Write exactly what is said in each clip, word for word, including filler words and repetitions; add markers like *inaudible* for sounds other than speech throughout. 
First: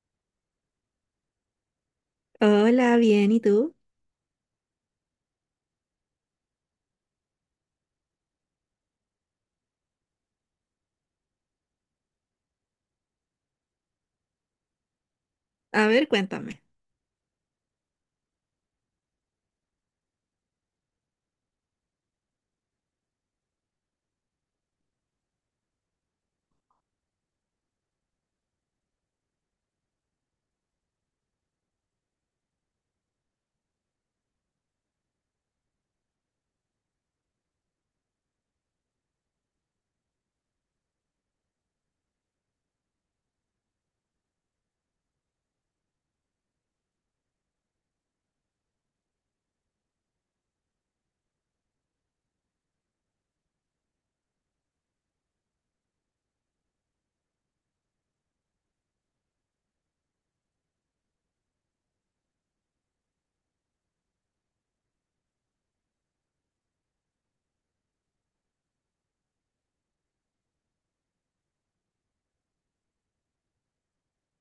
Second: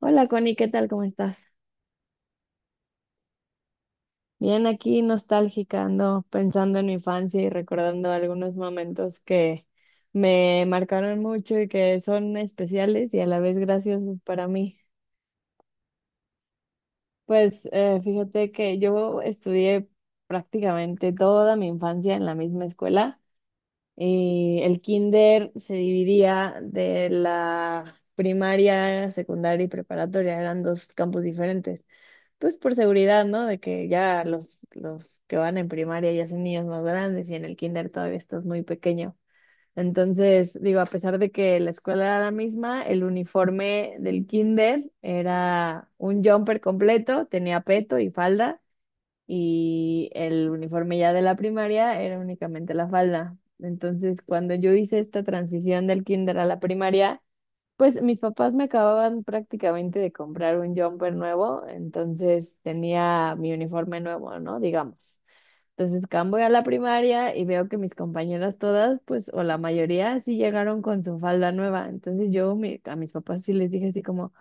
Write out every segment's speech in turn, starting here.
Hola Connie, ¿qué tal? ¿Cómo estás? Hola, bien, ¿y tú? Bien, aquí nostálgica, ando pensando en mi infancia y recordando algunos momentos que me marcaron mucho y que son especiales y a la vez graciosos para mí. A ver, cuéntame. Pues eh, fíjate que yo estudié prácticamente toda mi infancia en la misma escuela y el kinder se dividía de la primaria, secundaria y preparatoria, eran dos campus diferentes. Pues por seguridad, ¿no? De que ya los, los que van en primaria ya son niños más grandes y en el kinder todavía estás muy pequeño. Entonces, digo, a pesar de que la escuela era la misma, el uniforme del kinder era un jumper completo, tenía peto y falda, y el uniforme ya de la primaria era únicamente la falda. Entonces, cuando yo hice esta transición del kinder a la primaria, pues mis papás me acababan prácticamente de comprar un jumper nuevo, entonces tenía mi uniforme nuevo, ¿no? Digamos. Entonces, cam, voy a la primaria y veo que mis compañeras todas, pues, o la mayoría, sí llegaron con su falda nueva. Entonces yo mi- a mis papás sí les dije así como,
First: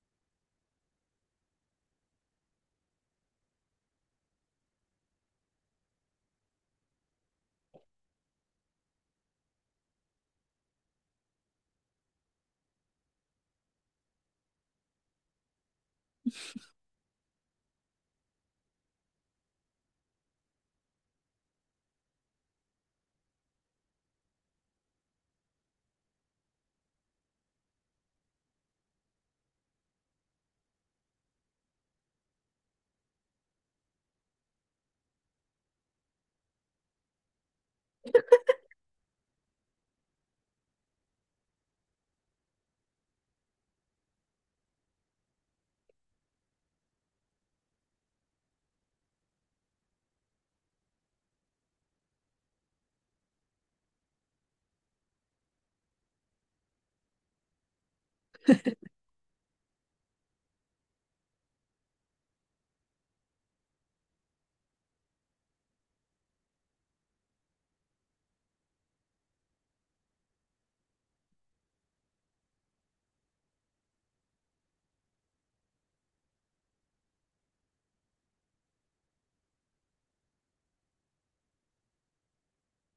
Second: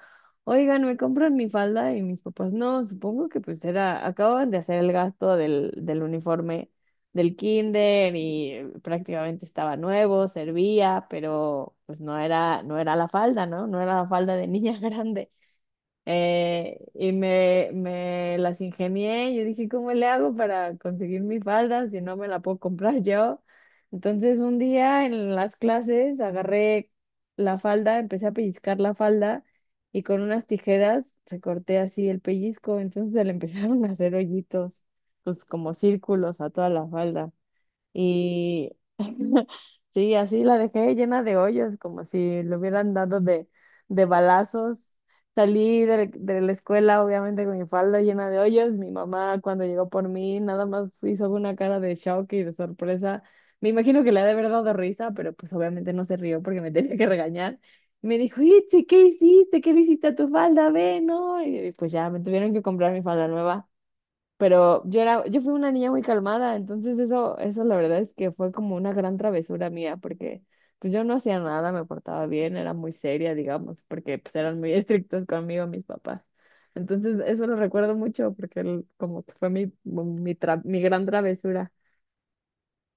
oigan, ¿me compran mi falda? Y mis papás, no, supongo que pues era, acaban de hacer el gasto del, del uniforme del kinder y eh, prácticamente estaba nuevo, servía, pero pues no era, no era la falda, ¿no? No era la falda de niña *laughs* grande. Eh, y me, me las ingenié. Yo dije, ¿cómo le hago para conseguir mi falda si no me la puedo comprar yo? Entonces un día en las clases agarré la falda, empecé a pellizcar la falda y con unas tijeras recorté así el pellizco. Entonces se le *laughs* empezaron a hacer hoyitos, pues como círculos a toda la falda. Y *laughs* sí, así la dejé llena de hoyos, como si le hubieran dado de, de balazos. Salí de, de la escuela, obviamente, con mi falda llena de hoyos. Mi mamá, cuando llegó por mí, nada más hizo una cara de shock y de sorpresa. Me imagino que le ha de haber dado risa, pero pues obviamente no se rió porque me *laughs* tenía que regañar. Y me dijo, Itzi, ¿qué hiciste? ¿Qué le hiciste a tu falda? Ve, no. Y pues ya, me tuvieron que comprar mi falda nueva. Pero yo era, yo fui una niña muy calmada, entonces eso, eso la verdad es que fue como una gran travesura mía, porque pues yo no hacía nada, me portaba bien, era muy seria, digamos, porque pues eran muy *laughs* estrictos conmigo mis papás. Entonces eso lo recuerdo mucho, porque el- como que fue mi, mi, tra- mi gran travesura.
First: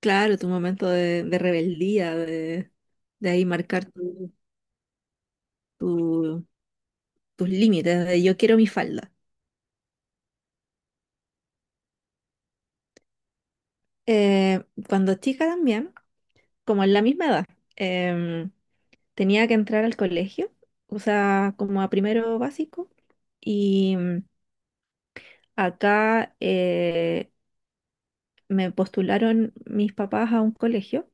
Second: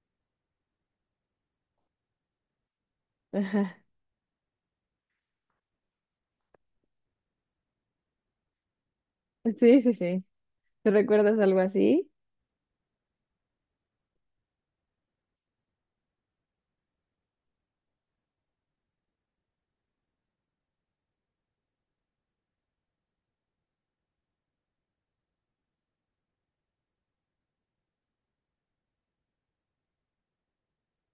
Claro, tu momento de, de rebeldía, de, de *laughs* ahí Ajá. marcar tu- tu- tus límites, de yo quiero mi falda. Sí, sí, sí. ¿Tú recuerdas algo así? Eh, cuando chica también, como en la misma edad, em, tenía que entrar al colegio, o sea, como a primero básico, y mm, acá eh, me postularon mis papás a un colegio,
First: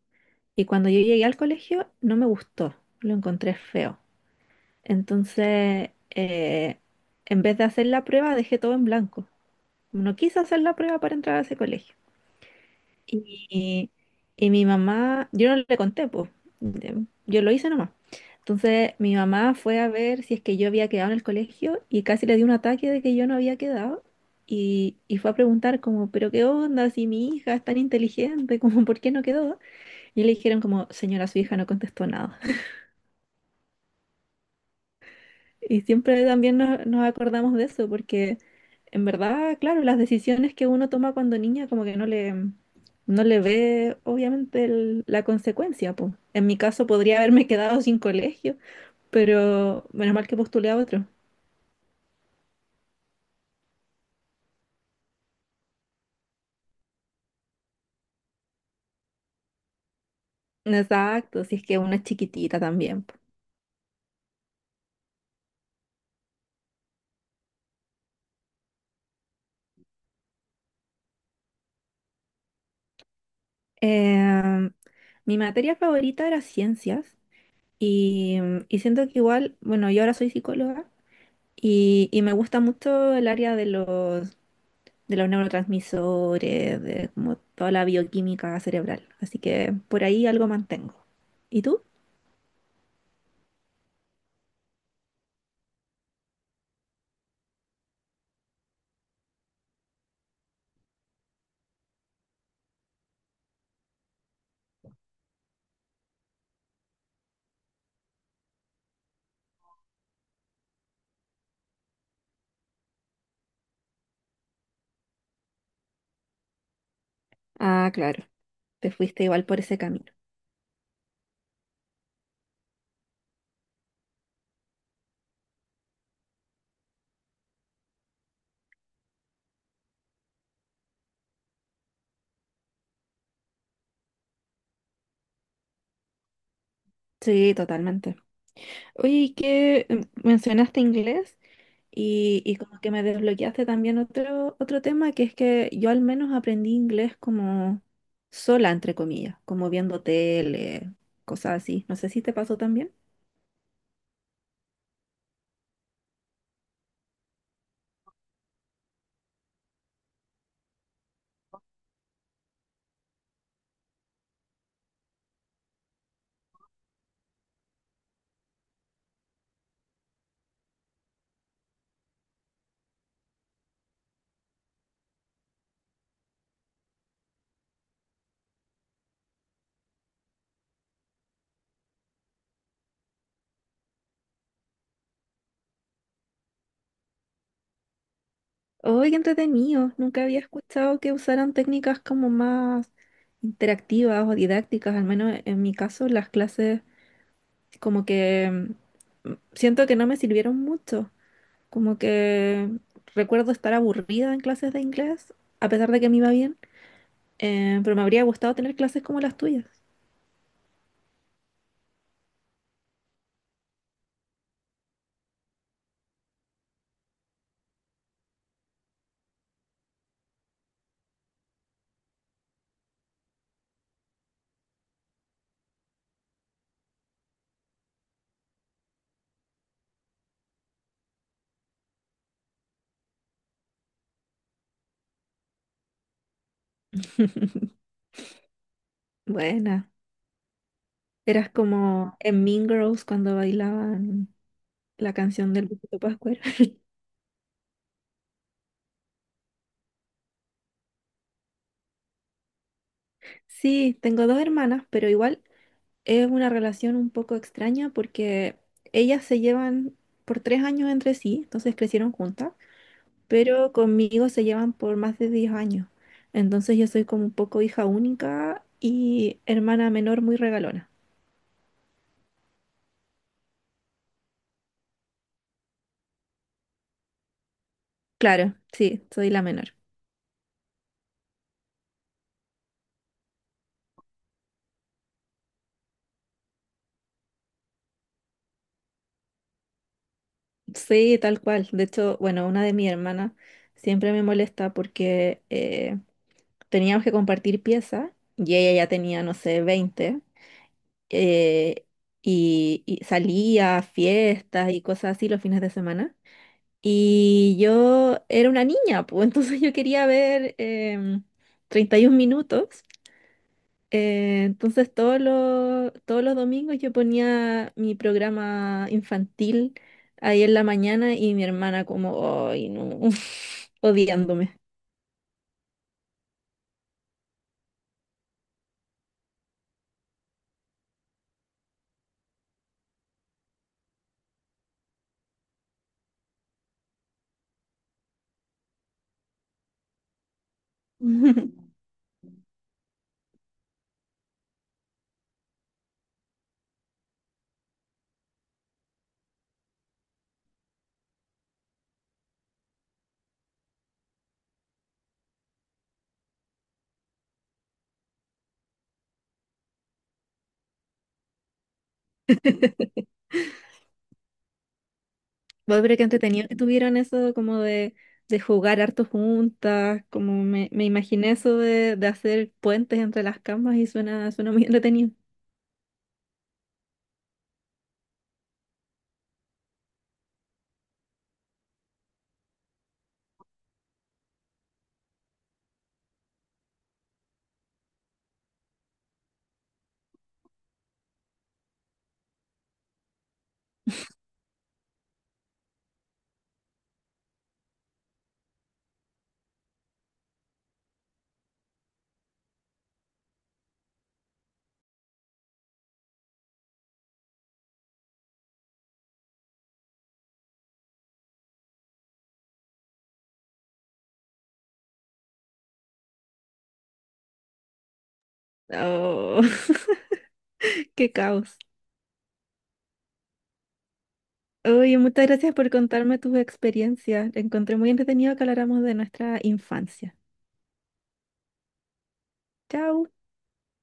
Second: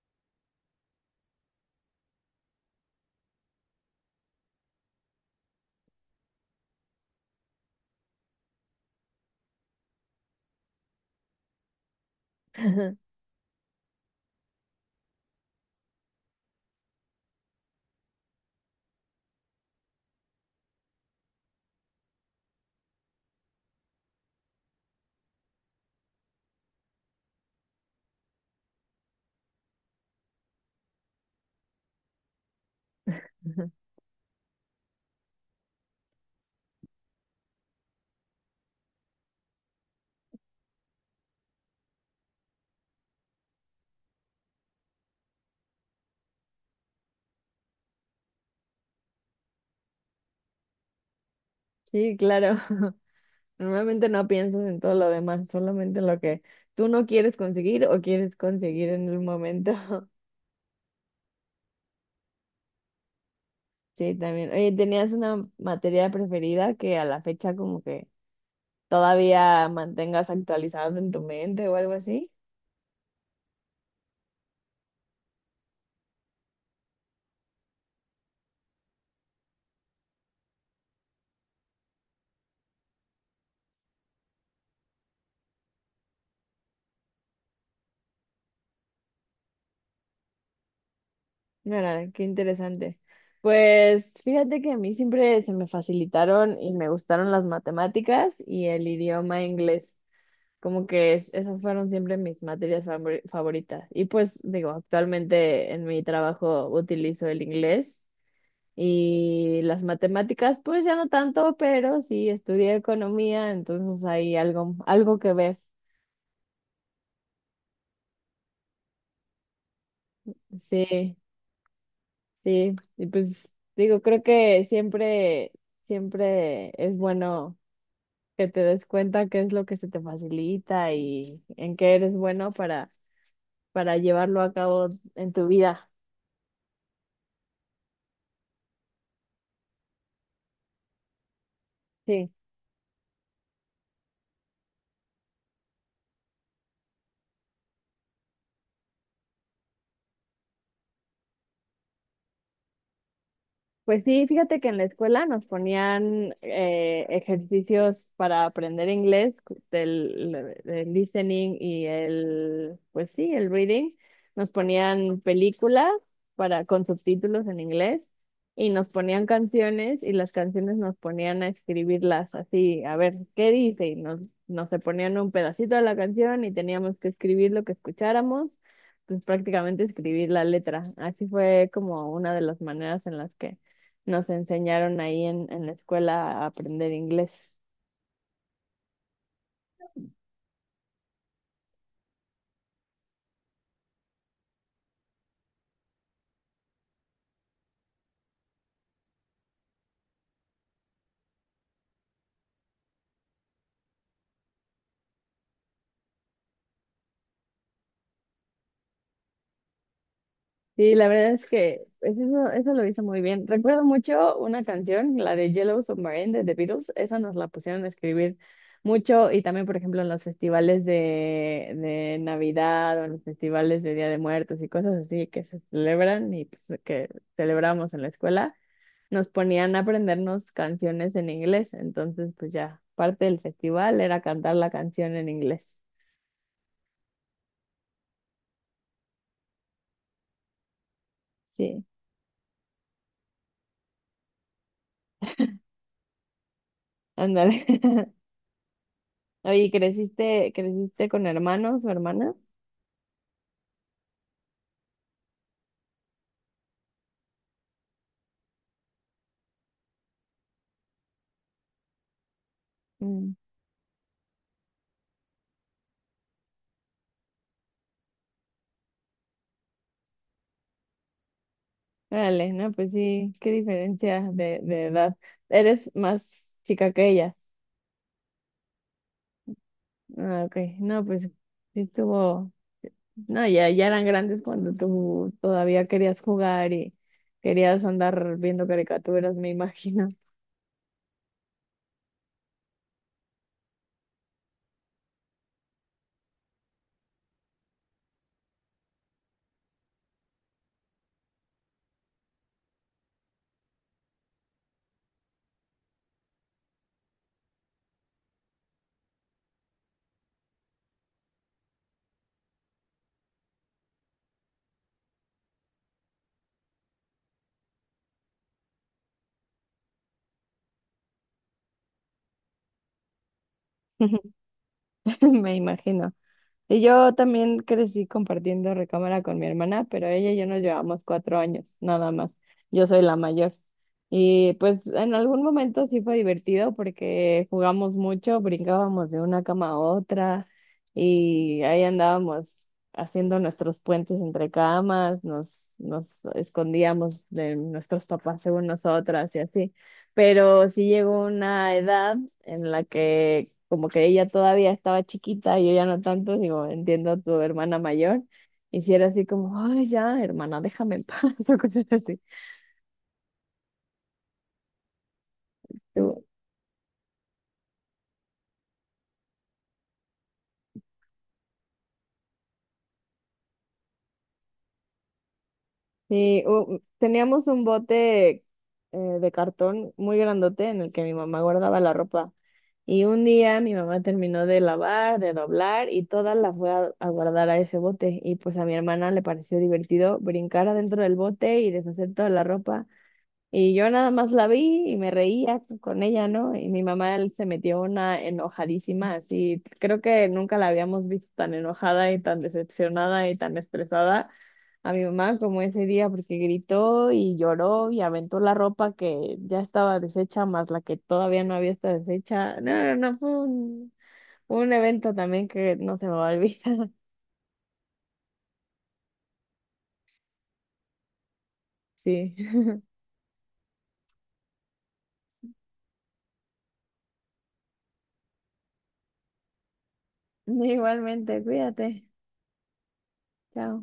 y cuando yo llegué al colegio no me gustó, lo encontré feo. Entonces, eh, en vez de hacer la prueba, dejé todo en blanco. No quise hacer la prueba para entrar a ese colegio. *laughs* Y, y mi mamá, yo no le conté, pues, de- yo lo hice nomás. Entonces mi mamá fue a ver si es que yo había quedado en el colegio y casi le dio un ataque de que yo no había quedado. Y, y fue a preguntar como, pero qué onda, si mi hija es tan inteligente, *laughs* como, ¿por qué no quedó? Y le dijeron como, señora, su hija no contestó nada. Y siempre también nos, nos acordamos de eso, porque en verdad, claro, las decisiones que uno toma cuando niña como que no le, no le ve obviamente el- la consecuencia, po. En mi caso podría haberme quedado sin colegio, pero menos mal que postulé a otro. Sí, claro. *laughs* Normalmente no piensas en todo lo demás, solamente en lo que tú no quieres conseguir o quieres conseguir en el momento. Exacto, si es que una es chiquitita también. Po. Sí, también. Oye, ¿tenías una materia preferida que a la fecha como que todavía mantengas actualizada en tu mente o algo así? Eh, mi materia favorita era ciencias y, y siento que igual, bueno, yo ahora soy psicóloga y, y me gusta mucho el área de los de los neurotransmisores, de como toda la bioquímica cerebral. Así que por ahí algo mantengo. ¿Y tú? Mira, qué interesante. Pues fíjate que a mí siempre se me facilitaron y me gustaron las matemáticas y el idioma inglés. Como que es- esas fueron siempre mis materias favor favoritas. Y pues digo, actualmente en mi trabajo utilizo el inglés. Y las matemáticas, pues ya no tanto, pero sí estudié economía, entonces hay algo, algo que ver. Ah, claro, te fuiste igual por ese camino. Sí, sí. Y pues digo, creo que siempre, siempre es bueno que te des cuenta qué es lo que se te facilita y en qué eres bueno para, para llevarlo a cabo en tu vida. Sí, totalmente. Oye, ¿y qué em, mencionaste inglés? Sí. Y, y como que me desbloqueaste también otro, otro tema, que es que yo al menos aprendí inglés como sola, entre comillas, como viendo tele, cosas así. No sé si te pasó también. Pues sí, fíjate que en la escuela nos ponían eh, ejercicios para aprender inglés, del, del listening y el, pues sí, el reading. Nos ponían películas para, con subtítulos en inglés y nos ponían canciones y las canciones nos ponían a escribirlas así, a ver qué dice. Y nos, nos se ponían un pedacito de la canción y teníamos que escribir lo que escucháramos, pues prácticamente escribir la letra. Así fue como una de las maneras en las que nos enseñaron ahí en, en la escuela a aprender inglés. Oh, qué entretenido. Nunca había escuchado que usaran técnicas como más interactivas o didácticas. Al menos en mi caso, las clases como que mm, siento que no me sirvieron mucho. Como que recuerdo estar aburrida en clases de inglés, a pesar de que me iba bien, eh, pero me habría gustado tener clases como las tuyas. Sí, la verdad es que pues, eso, eso lo hizo muy bien. Recuerdo mucho una canción, la de Yellow Submarine de The Beatles, esa nos la pusieron a escribir mucho y también, por ejemplo, en los festivales de, de Navidad o en los festivales de Día de Muertos y cosas así que se celebran y pues, que celebramos en la escuela, nos ponían a aprendernos canciones en inglés. Entonces, pues ya, parte del festival era cantar la canción en inglés. *laughs* Buena. Eras Sí. como en Mean Girls cuando bailaban la canción del Luisito Pascuero. *laughs* Ándale. *laughs* Oye, ¿creciste, creciste con hermanos o hermanas? Sí, tengo dos hermanas, pero igual. Es una relación un poco extraña porque ellas se llevan por tres años entre sí, entonces crecieron juntas, Mm. pero conmigo se llevan por más de diez años. Entonces yo soy como un poco hija única y hermana menor muy regalona. Órale, no, pues sí, qué diferencia de, de edad. Eres más chica que ellas. Claro, sí, soy la menor. Ah, ok. No, pues sí estuvo. No, ya, ya eran grandes cuando tú todavía querías jugar y querías andar viendo caricaturas, me imagino. Sí, tal cual. De hecho, bueno, una de mis hermanas siempre me molesta porque eh, teníamos que compartir piezas y ella ya tenía, no sé, veinte eh, y, y salía a fiestas y cosas así los fines de semana. Y yo era una niña, pues *laughs* entonces yo quería ver em, treinta y un minutos. Eh, entonces todos los, todos los domingos yo ponía mi programa infantil ahí en la mañana y mi hermana como, ay, no, *laughs* *laughs* odiándome. Me imagino. Y yo también crecí compartiendo recámara con mi hermana, pero ella y yo nos llevamos cuatro años, nada más. Yo soy la mayor. Y pues en algún momento sí fue divertido porque jugamos mucho, brincábamos de una cama a otra y *laughs* ahí andábamos haciendo nuestros puentes entre camas, nos, nos escondíamos de nuestros papás según nosotras y así. Pero sí llegó una edad en la que como que ella todavía estaba chiquita y yo ya no tanto, digo, entiendo a tu hermana mayor, y si era así como, ay, ya, hermana, déjame en paz, *laughs* o cosas así. Bueno, pero qué Tú- entretenido que tuvieran eso como de, de jugar harto juntas, como me, me imaginé eso de, de hacer puentes entre las camas y suena, suena muy entretenido. Sí, u- teníamos un bote eh, de cartón muy grandote en el que mi mamá guardaba la ropa. Y un día mi mamá terminó de lavar, de doblar y toda la fue a, a guardar a ese bote. Y pues a mi hermana le pareció divertido brincar adentro del bote y deshacer toda la ropa. Y yo nada más la vi y me reía con ella, ¿no? Y mi mamá él se metió una enojadísima, así, creo que nunca la habíamos visto tan enojada y tan decepcionada y tan estresada a mi mamá como ese día, porque gritó y lloró y aventó la ropa que ya estaba deshecha, más la que todavía no había estado deshecha. No, no, no, fue un, un evento también que no se me va a olvidar. *laughs* Oh, *laughs* qué caos. Sí. *laughs* Oye, muchas gracias por contarme tus experiencias. Encontré muy entretenido que habláramos de nuestra infancia. Igualmente, cuídate. Chao. Chao.